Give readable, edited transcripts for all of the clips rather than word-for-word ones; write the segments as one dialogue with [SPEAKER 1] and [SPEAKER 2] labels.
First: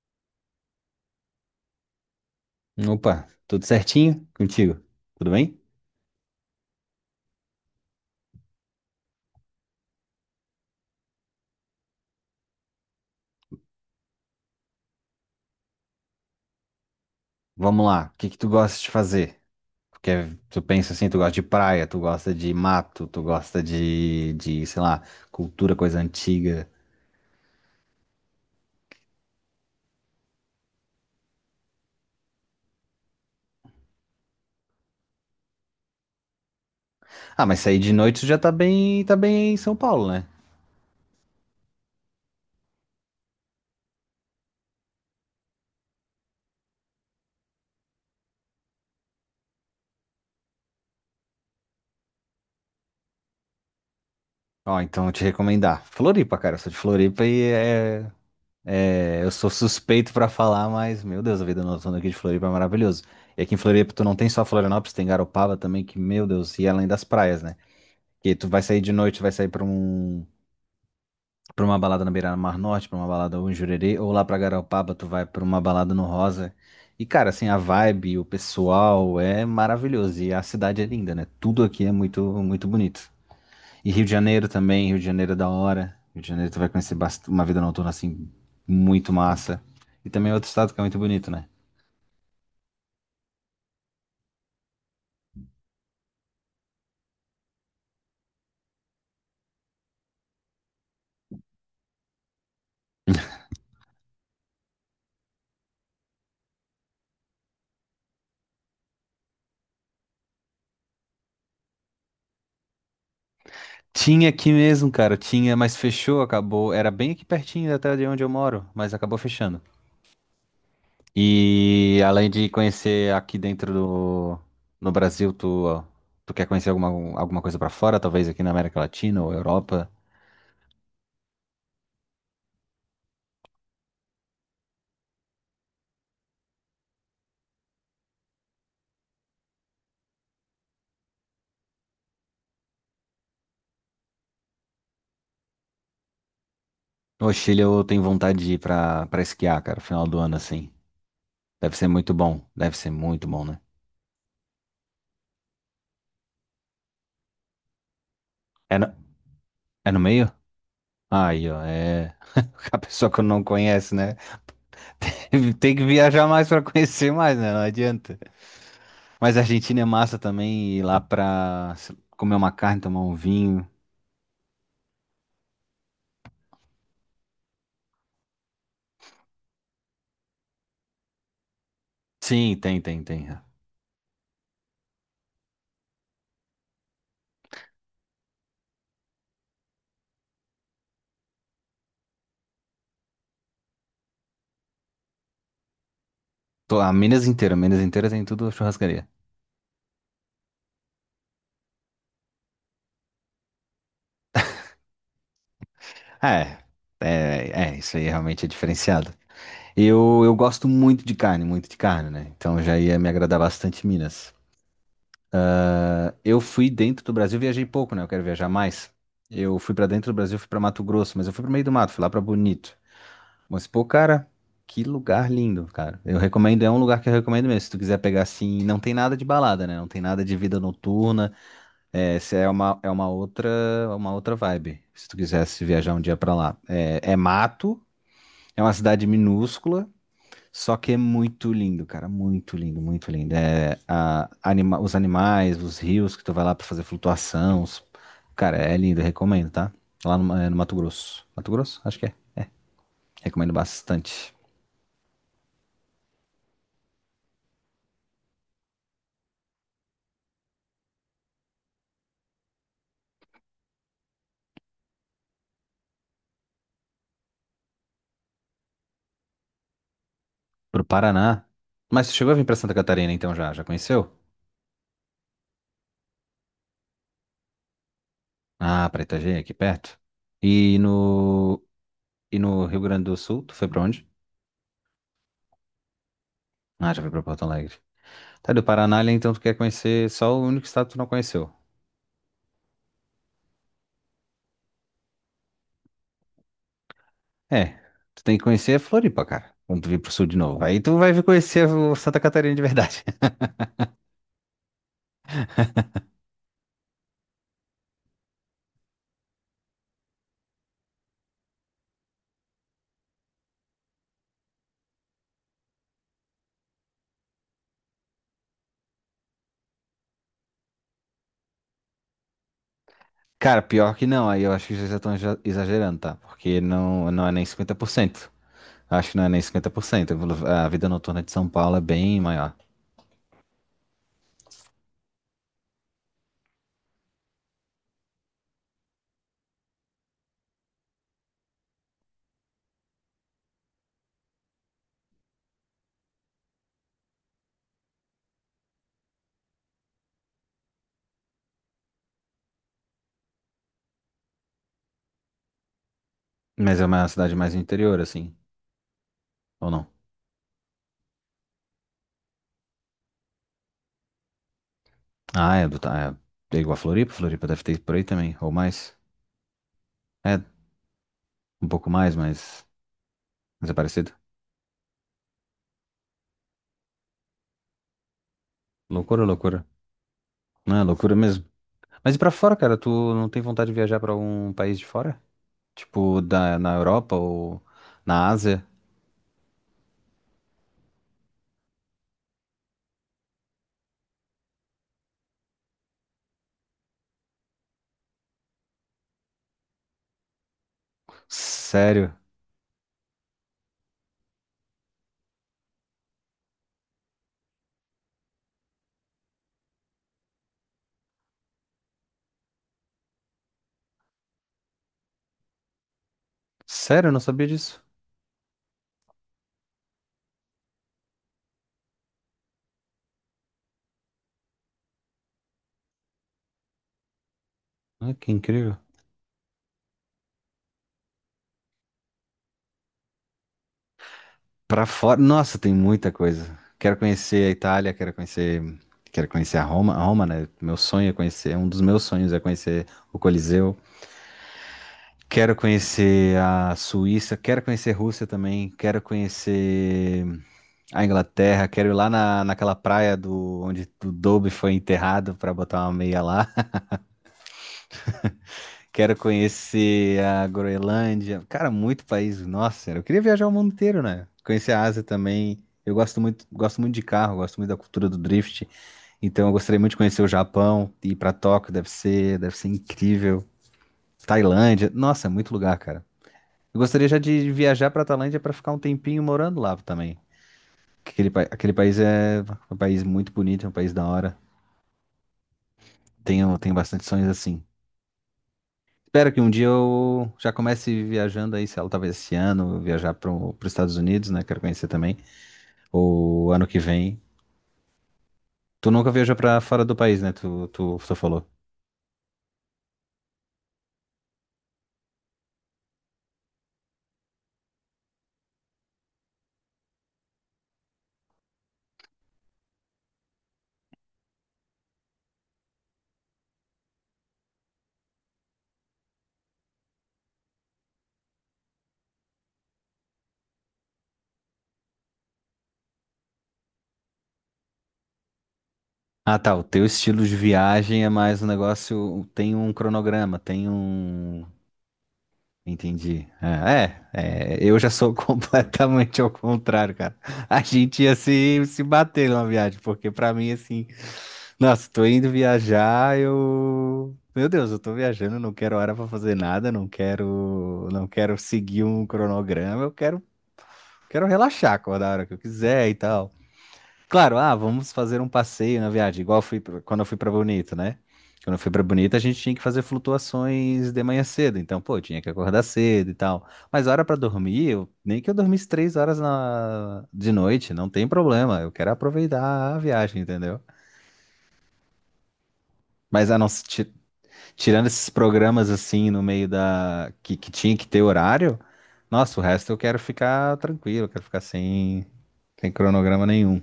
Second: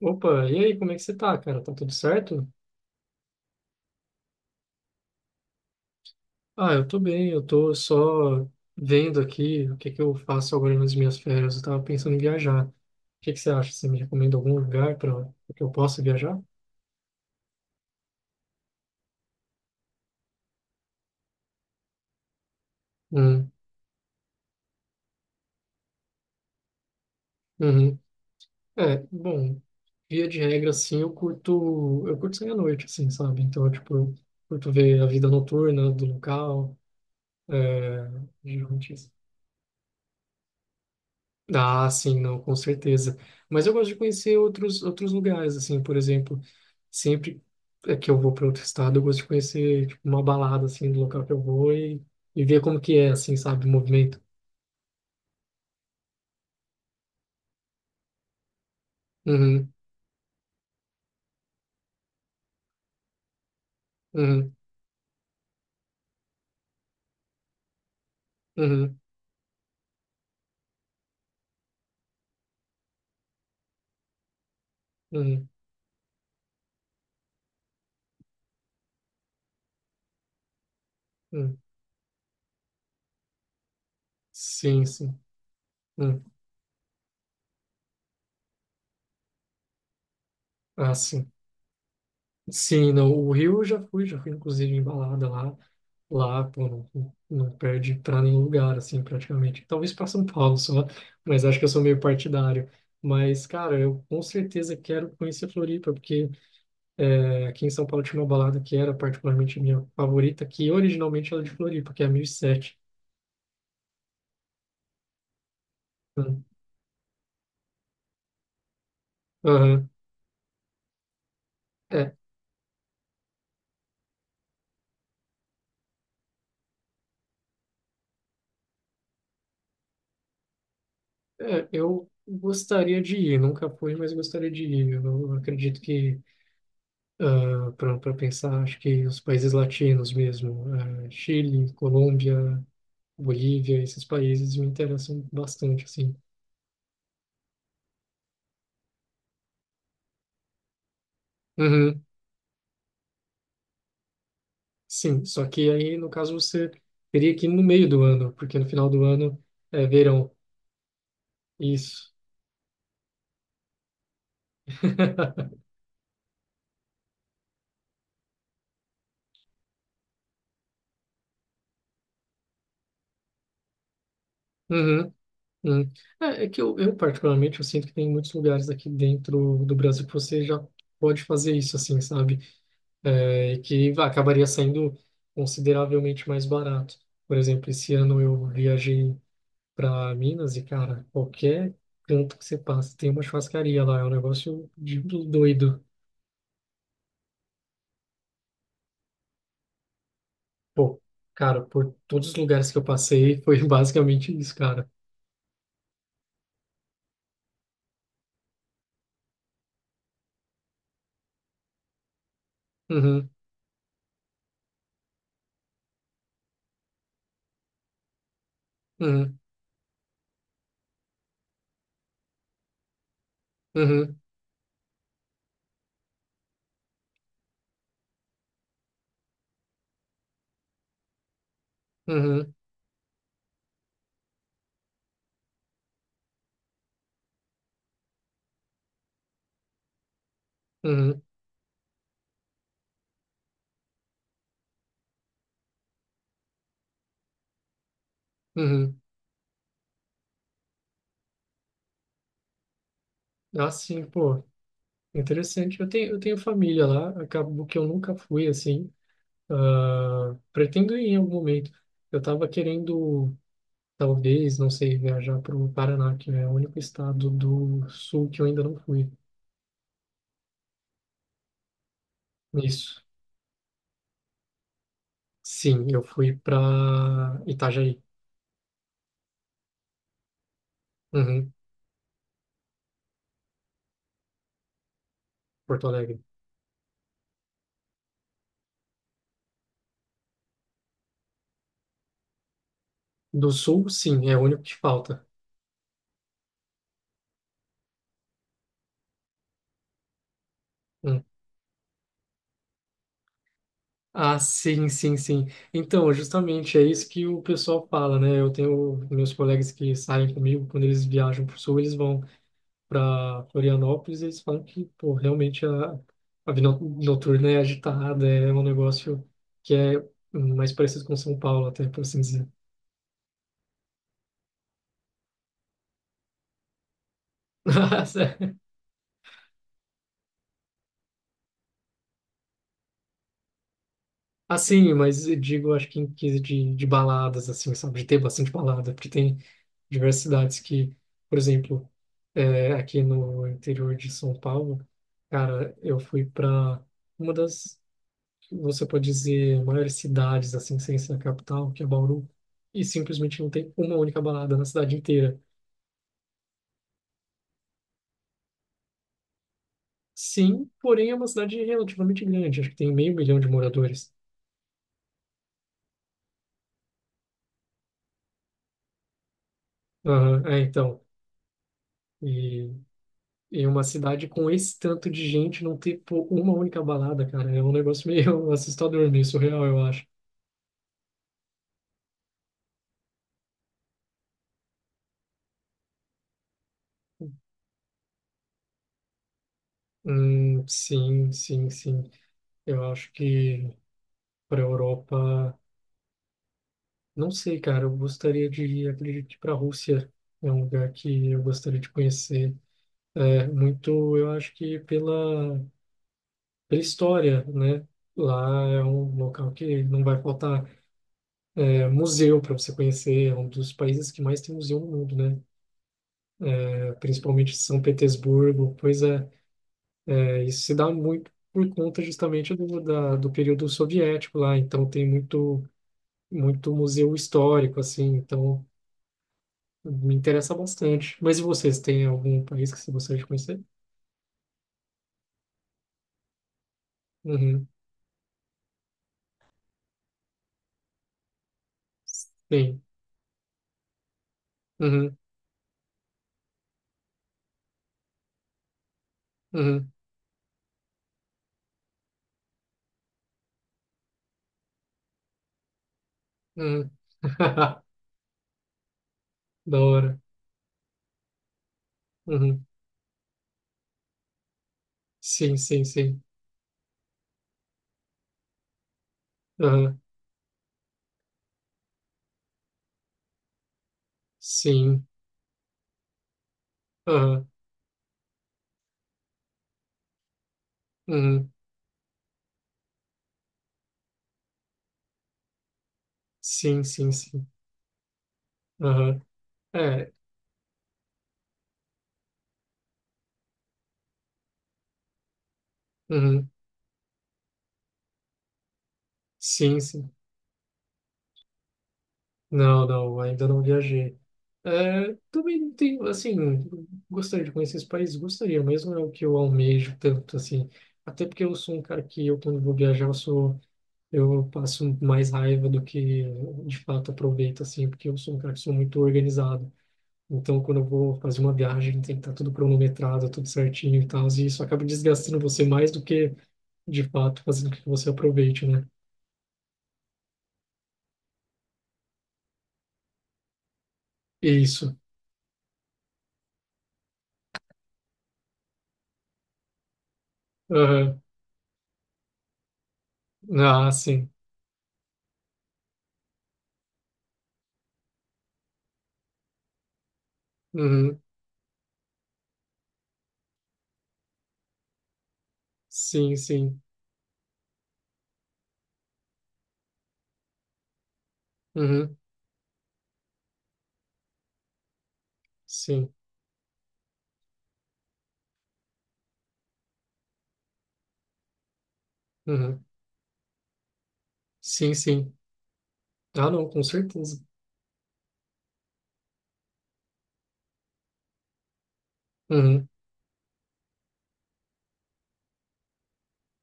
[SPEAKER 1] Opa, e aí, como é que você tá, cara? Tá tudo certo?
[SPEAKER 2] Opa, tudo certinho contigo? Tudo bem?
[SPEAKER 1] Ah, eu tô bem, eu tô só vendo aqui o que que eu faço agora nas minhas férias. Eu tava pensando em viajar. O que que você acha? Você me recomenda algum lugar para que eu possa viajar?
[SPEAKER 2] Vamos lá, o que que tu gosta de fazer? Porque tu pensa assim, tu gosta de praia, tu gosta de mato, tu
[SPEAKER 1] Hum.
[SPEAKER 2] gosta de, sei lá, cultura, coisa antiga.
[SPEAKER 1] Uhum. É, bom, via de regra, assim, eu curto sair à noite, assim, sabe? Então, tipo, eu curto ver a vida noturna do local,
[SPEAKER 2] Ah, mas sair de
[SPEAKER 1] é,
[SPEAKER 2] noite tu já
[SPEAKER 1] geralmente.
[SPEAKER 2] tá bem em São Paulo, né?
[SPEAKER 1] Ah, sim, não, com certeza. Mas eu gosto de conhecer outros lugares, assim, por exemplo, sempre é que eu vou para outro estado, eu gosto de conhecer, tipo, uma balada, assim, do local que eu vou, e ver como que é, assim, sabe, o movimento.
[SPEAKER 2] Ó, então eu te recomendar. Floripa, cara, eu sou de Floripa e, eu sou
[SPEAKER 1] Uhum.
[SPEAKER 2] suspeito pra falar, mas, meu Deus, a vida noturna aqui de Floripa é maravilhoso. E aqui em Floripa tu não tem só
[SPEAKER 1] Uhum.
[SPEAKER 2] Florianópolis, tem Garopaba também, que, meu Deus, e além das praias, né? Que tu vai sair de
[SPEAKER 1] Uhum.
[SPEAKER 2] noite, vai sair pra uma balada na Beira-Mar Norte, pra uma balada ou em Jurerê, ou lá pra Garopaba, tu vai pra
[SPEAKER 1] Uhum.
[SPEAKER 2] uma balada no Rosa. E, cara, assim, a vibe, o pessoal é maravilhoso. E a cidade é linda, né?
[SPEAKER 1] Uhum.
[SPEAKER 2] Tudo aqui é muito, muito bonito. E Rio de Janeiro
[SPEAKER 1] Sim,
[SPEAKER 2] também, Rio de
[SPEAKER 1] sim.
[SPEAKER 2] Janeiro é da hora. Rio
[SPEAKER 1] Uhum.
[SPEAKER 2] de Janeiro tu vai conhecer uma vida noturna, assim, muito massa. E também é outro estado que é
[SPEAKER 1] Ah,
[SPEAKER 2] muito bonito,
[SPEAKER 1] sim.
[SPEAKER 2] né?
[SPEAKER 1] Sim, não, o Rio eu já fui inclusive em balada lá. Lá, pô, não, não perde pra nenhum lugar, assim, praticamente. Talvez pra São Paulo só, mas acho que eu sou meio partidário. Mas, cara, eu com certeza quero conhecer Floripa, porque é, aqui em São Paulo tinha uma balada que era particularmente minha favorita, que originalmente era de Floripa, que é a 1007.
[SPEAKER 2] Tinha aqui mesmo, cara, tinha, mas fechou,
[SPEAKER 1] Hum.
[SPEAKER 2] acabou. Era bem aqui pertinho até de onde eu moro, mas acabou fechando.
[SPEAKER 1] Aham.
[SPEAKER 2] E
[SPEAKER 1] É,
[SPEAKER 2] além de conhecer aqui dentro do no Brasil, tu, tu quer conhecer alguma coisa pra fora? Talvez aqui na América Latina ou Europa?
[SPEAKER 1] é, eu gostaria de ir, nunca fui, mas gostaria de ir. Eu acredito que para pensar, acho que os países latinos mesmo, Chile, Colômbia, Bolívia, esses países me interessam bastante, assim.
[SPEAKER 2] No Chile eu tenho vontade de ir pra esquiar, cara, final do ano assim. Deve ser
[SPEAKER 1] Uhum,
[SPEAKER 2] muito bom. Deve ser muito bom, né?
[SPEAKER 1] sim, só que aí, no caso, você teria que ir no meio do ano, porque no
[SPEAKER 2] É
[SPEAKER 1] final
[SPEAKER 2] no,
[SPEAKER 1] do ano é
[SPEAKER 2] é no
[SPEAKER 1] verão.
[SPEAKER 2] meio? Aí, ó,
[SPEAKER 1] Isso.
[SPEAKER 2] é a pessoa que não conhece, né? Tem que viajar mais pra conhecer mais, né? Não adianta. Mas a Argentina é massa também, ir lá pra comer uma carne, tomar um vinho.
[SPEAKER 1] Uhum, uhum. É que eu, particularmente, eu sinto que tem muitos lugares aqui dentro do Brasil que você já pode fazer isso, assim, sabe?
[SPEAKER 2] Sim, tem, tem, tem. É.
[SPEAKER 1] É, e que acabaria saindo consideravelmente mais barato. Por exemplo, esse ano eu viajei para Minas e, cara, qualquer canto que você passa tem uma churrascaria lá, é um negócio de doido.
[SPEAKER 2] A Minas inteira tem tudo churrascaria.
[SPEAKER 1] Pô, cara, por todos os lugares que eu passei foi basicamente isso, cara.
[SPEAKER 2] É, é, isso aí realmente é diferenciado. Eu gosto muito de carne, né? Então já ia me
[SPEAKER 1] Uhum.
[SPEAKER 2] agradar bastante Minas. Ah, eu fui dentro do Brasil, viajei pouco, né? Eu quero viajar mais.
[SPEAKER 1] Uhum.
[SPEAKER 2] Eu fui pra dentro do Brasil, fui pra Mato Grosso, mas eu fui pro meio do mato, fui lá pra Bonito. Mas, pô,
[SPEAKER 1] Uhum.
[SPEAKER 2] cara, que lugar lindo, cara. Eu recomendo, é um lugar que eu recomendo mesmo. Se tu quiser pegar assim, não tem nada de balada, né? Não tem nada de vida noturna. É, essa
[SPEAKER 1] Uhum.
[SPEAKER 2] é uma outra vibe, se tu quisesse viajar um dia pra lá. É, é mato, é uma cidade minúscula, só que é
[SPEAKER 1] Uhum.
[SPEAKER 2] muito lindo, cara, muito lindo, muito lindo. É, os animais, os rios que tu vai lá pra fazer flutuação, cara, é lindo,
[SPEAKER 1] Uhum.
[SPEAKER 2] recomendo, tá? Lá no, é no Mato Grosso. Mato Grosso? Acho que é. Recomendo
[SPEAKER 1] Ah, sim,
[SPEAKER 2] bastante.
[SPEAKER 1] pô, interessante. Eu tenho família lá, acabo que eu nunca fui assim. Ah, pretendo ir em algum momento. Eu tava querendo. Talvez, não sei, viajar para o Paraná, que é o único estado do sul que eu ainda não fui.
[SPEAKER 2] Pro Paraná. Mas tu chegou a vir pra Santa
[SPEAKER 1] Isso.
[SPEAKER 2] Catarina então já? Já conheceu?
[SPEAKER 1] Sim, eu fui para Itajaí.
[SPEAKER 2] Ah, pra Itajaí, aqui perto. E
[SPEAKER 1] Uhum.
[SPEAKER 2] no, e no Rio Grande do Sul, tu foi pra onde?
[SPEAKER 1] Porto Alegre.
[SPEAKER 2] Ah, já foi pra Porto Alegre. Tá, do Paraná, ali, então tu quer conhecer só o único estado que tu não conheceu.
[SPEAKER 1] Do sul, sim, é o único que falta.
[SPEAKER 2] É, tu tem que conhecer a Floripa, cara. Quando tu vir pro sul de novo. Aí tu vai vir
[SPEAKER 1] Hum.
[SPEAKER 2] conhecer o Santa Catarina de verdade.
[SPEAKER 1] Ah, sim, sim, sim. Então, justamente é isso que o pessoal fala, né? Eu tenho meus colegas que saem comigo, quando eles viajam para o sul, eles vão para Florianópolis, eles falam que, pô, realmente a vida noturna é agitada, é um negócio que é mais parecido com São Paulo, até, por assim dizer.
[SPEAKER 2] Cara, pior que não, aí eu acho que vocês já estão exagerando, tá? Porque não, não é nem 50%. Acho que não é nem 50%. A vida noturna de São Paulo é bem maior.
[SPEAKER 1] Assim, mas eu digo, acho que em quesito de baladas, assim, sabe, de ter bastante balada, porque tem diversas cidades que, por exemplo, é, aqui no interior de São Paulo, cara, eu fui para uma das, você pode dizer, maiores cidades, assim, sem ser a capital, que é Bauru, e simplesmente não tem uma única balada na cidade inteira.
[SPEAKER 2] Mas é uma cidade mais interior, assim. Ou não?
[SPEAKER 1] Sim, porém é uma cidade relativamente grande, acho que tem meio milhão de moradores.
[SPEAKER 2] Ah, é, do, tá, é, é igual a Floripa. Floripa deve ter por aí também. Ou mais. É,
[SPEAKER 1] Aham, é, então.
[SPEAKER 2] um pouco mais,
[SPEAKER 1] E, e
[SPEAKER 2] mas é
[SPEAKER 1] uma
[SPEAKER 2] parecido.
[SPEAKER 1] cidade com esse tanto de gente não ter, pô, uma única balada, cara, é um negócio meio assustador,
[SPEAKER 2] Loucura,
[SPEAKER 1] meio
[SPEAKER 2] loucura.
[SPEAKER 1] surreal, eu acho.
[SPEAKER 2] Não, é loucura mesmo. Mas e pra fora, cara? Tu não tem vontade de viajar pra algum país de fora? Tipo, na Europa ou na Ásia?
[SPEAKER 1] Sim, sim, sim. Eu acho que para a Europa. Não sei, cara. Eu gostaria de ir, acredito que para a Rússia é um lugar que eu gostaria de
[SPEAKER 2] Sério?
[SPEAKER 1] conhecer. É muito, eu acho que pela história, né? Lá é um local que não vai faltar museu para você conhecer. É um dos países que mais tem museu no mundo, né? É,
[SPEAKER 2] Sério, eu não sabia
[SPEAKER 1] principalmente São
[SPEAKER 2] disso.
[SPEAKER 1] Petersburgo. Pois é, isso se dá muito por conta justamente do período soviético lá. Então tem muito muito museu histórico, assim.
[SPEAKER 2] Ah, que
[SPEAKER 1] Então
[SPEAKER 2] incrível.
[SPEAKER 1] me interessa bastante. Mas e vocês, tem algum país que você gostaria de conhecer?
[SPEAKER 2] Pra fora, nossa, tem muita coisa. Quero conhecer a
[SPEAKER 1] Uhum.
[SPEAKER 2] Itália, quero conhecer a Roma, né? Meu sonho é conhecer, um dos meus sonhos é
[SPEAKER 1] Sim.
[SPEAKER 2] conhecer o Coliseu.
[SPEAKER 1] Uhum.
[SPEAKER 2] Quero conhecer a Suíça, quero conhecer a Rússia também, quero
[SPEAKER 1] Uhum.
[SPEAKER 2] conhecer a Inglaterra, quero ir lá naquela praia do onde o Dobby foi enterrado para botar uma meia lá.
[SPEAKER 1] Uhum.
[SPEAKER 2] Quero
[SPEAKER 1] Da hora.
[SPEAKER 2] conhecer a Groenlândia. Cara, muito país.
[SPEAKER 1] Uhum.
[SPEAKER 2] Nossa, eu queria viajar o mundo inteiro, né? Conhecer a Ásia
[SPEAKER 1] Sim,
[SPEAKER 2] também.
[SPEAKER 1] sim,
[SPEAKER 2] Eu
[SPEAKER 1] sim.
[SPEAKER 2] gosto muito de carro, gosto muito da cultura do drift. Então eu gostaria muito de
[SPEAKER 1] Aham.
[SPEAKER 2] conhecer o Japão, ir para Tóquio, deve ser incrível. Tailândia.
[SPEAKER 1] Sim.
[SPEAKER 2] Nossa, muito lugar, cara. Eu gostaria já
[SPEAKER 1] Aham.
[SPEAKER 2] de viajar para a Tailândia para ficar um tempinho morando lá também. Aquele,
[SPEAKER 1] Uhum.
[SPEAKER 2] aquele país é um país muito bonito, é um país da hora. Tenho, tenho
[SPEAKER 1] Sim,
[SPEAKER 2] bastante
[SPEAKER 1] sim,
[SPEAKER 2] sonhos
[SPEAKER 1] sim.
[SPEAKER 2] assim.
[SPEAKER 1] Aham.
[SPEAKER 2] Espero que um dia
[SPEAKER 1] É.
[SPEAKER 2] eu já comece viajando aí, sei lá, talvez esse ano, viajar para os Estados Unidos, né? Quero conhecer também.
[SPEAKER 1] Uhum.
[SPEAKER 2] Ou ano que vem. Tu nunca viajou para
[SPEAKER 1] Sim,
[SPEAKER 2] fora do
[SPEAKER 1] sim.
[SPEAKER 2] país, né? Tu falou.
[SPEAKER 1] Não, não, ainda não viajei. É, também não tenho, assim, gostaria de conhecer esse país, gostaria mesmo, é o que eu almejo tanto, assim. Até porque eu sou um cara que eu, quando vou viajar, eu passo mais raiva do que de fato aproveito, assim, porque eu sou um cara que sou muito organizado. Então, quando eu vou fazer uma viagem, tem que estar tudo cronometrado, tudo certinho e tal, e isso acaba desgastando você mais do que de fato fazendo com que você aproveite, né?
[SPEAKER 2] Ah, tá. O teu estilo de viagem é mais um negócio. Tem um cronograma, tem um
[SPEAKER 1] Isso.
[SPEAKER 2] Entendi. É, eu já sou completamente ao contrário, cara. A gente ia
[SPEAKER 1] Aham.
[SPEAKER 2] se bater numa viagem, porque pra mim, assim,
[SPEAKER 1] Ah, sim.
[SPEAKER 2] nossa, tô indo viajar, eu. Meu Deus, eu tô viajando, não quero hora pra fazer nada, não quero, não
[SPEAKER 1] Uhum.
[SPEAKER 2] quero seguir um cronograma, eu quero, quero relaxar, acordar a hora que eu quiser e tal.
[SPEAKER 1] Sim, sim.
[SPEAKER 2] Claro, ah, vamos fazer um passeio na viagem, igual eu quando eu fui pra Bonito, né? Quando eu fui pra Bonito,
[SPEAKER 1] Uhum.
[SPEAKER 2] a gente tinha que fazer flutuações de manhã cedo, então, pô, eu tinha que acordar cedo
[SPEAKER 1] Sim.
[SPEAKER 2] e tal. Mas hora pra dormir, nem que eu dormisse 3 horas de noite, não tem problema, eu quero aproveitar a
[SPEAKER 1] Uhum.
[SPEAKER 2] viagem, entendeu?
[SPEAKER 1] Sim, sim.
[SPEAKER 2] Mas a não,
[SPEAKER 1] Ah,
[SPEAKER 2] ser-
[SPEAKER 1] não, com
[SPEAKER 2] ti-
[SPEAKER 1] certeza.
[SPEAKER 2] tirando esses programas assim no meio da que tinha que ter horário, nossa, o resto eu
[SPEAKER 1] Uhum.
[SPEAKER 2] quero ficar tranquilo, eu quero ficar sem, sem cronograma nenhum.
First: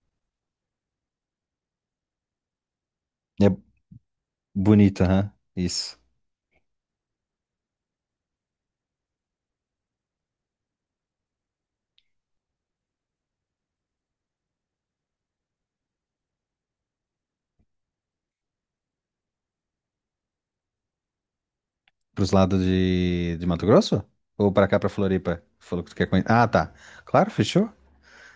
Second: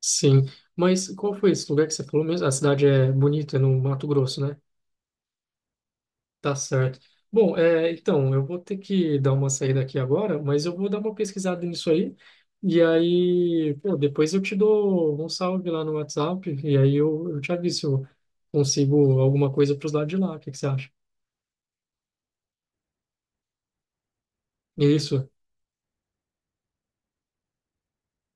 [SPEAKER 1] Sim. Mas qual foi esse lugar que você falou mesmo? A cidade é
[SPEAKER 2] É
[SPEAKER 1] bonita, é no Mato Grosso, né?
[SPEAKER 2] bonito, aham. Isso.
[SPEAKER 1] Tá certo. Bom, então, eu vou ter que dar uma saída aqui agora, mas eu vou dar uma pesquisada nisso aí. E aí, pô, depois eu te dou um salve lá no WhatsApp. E aí eu te aviso se eu consigo alguma coisa para os lados de lá. O que que você acha?
[SPEAKER 2] Pros lados de Mato Grosso? Ou pra cá, pra
[SPEAKER 1] Isso,
[SPEAKER 2] Floripa? Falou que tu quer conhecer. Ah, tá. Claro, fechou.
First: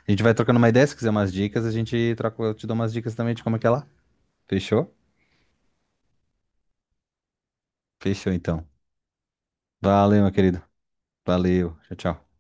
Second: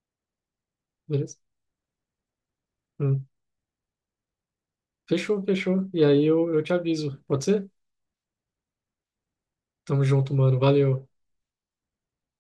[SPEAKER 2] A gente vai trocando uma ideia. Se quiser umas
[SPEAKER 1] beleza?
[SPEAKER 2] dicas, a gente troca. Eu te dou umas dicas
[SPEAKER 1] Hum.
[SPEAKER 2] também de como é que é lá. Fechou?
[SPEAKER 1] Fechou, fechou. E aí eu te aviso. Pode ser?
[SPEAKER 2] Fechou, então.
[SPEAKER 1] Tamo
[SPEAKER 2] Valeu, meu
[SPEAKER 1] junto, mano.
[SPEAKER 2] querido.
[SPEAKER 1] Valeu.
[SPEAKER 2] Valeu. Tchau, tchau.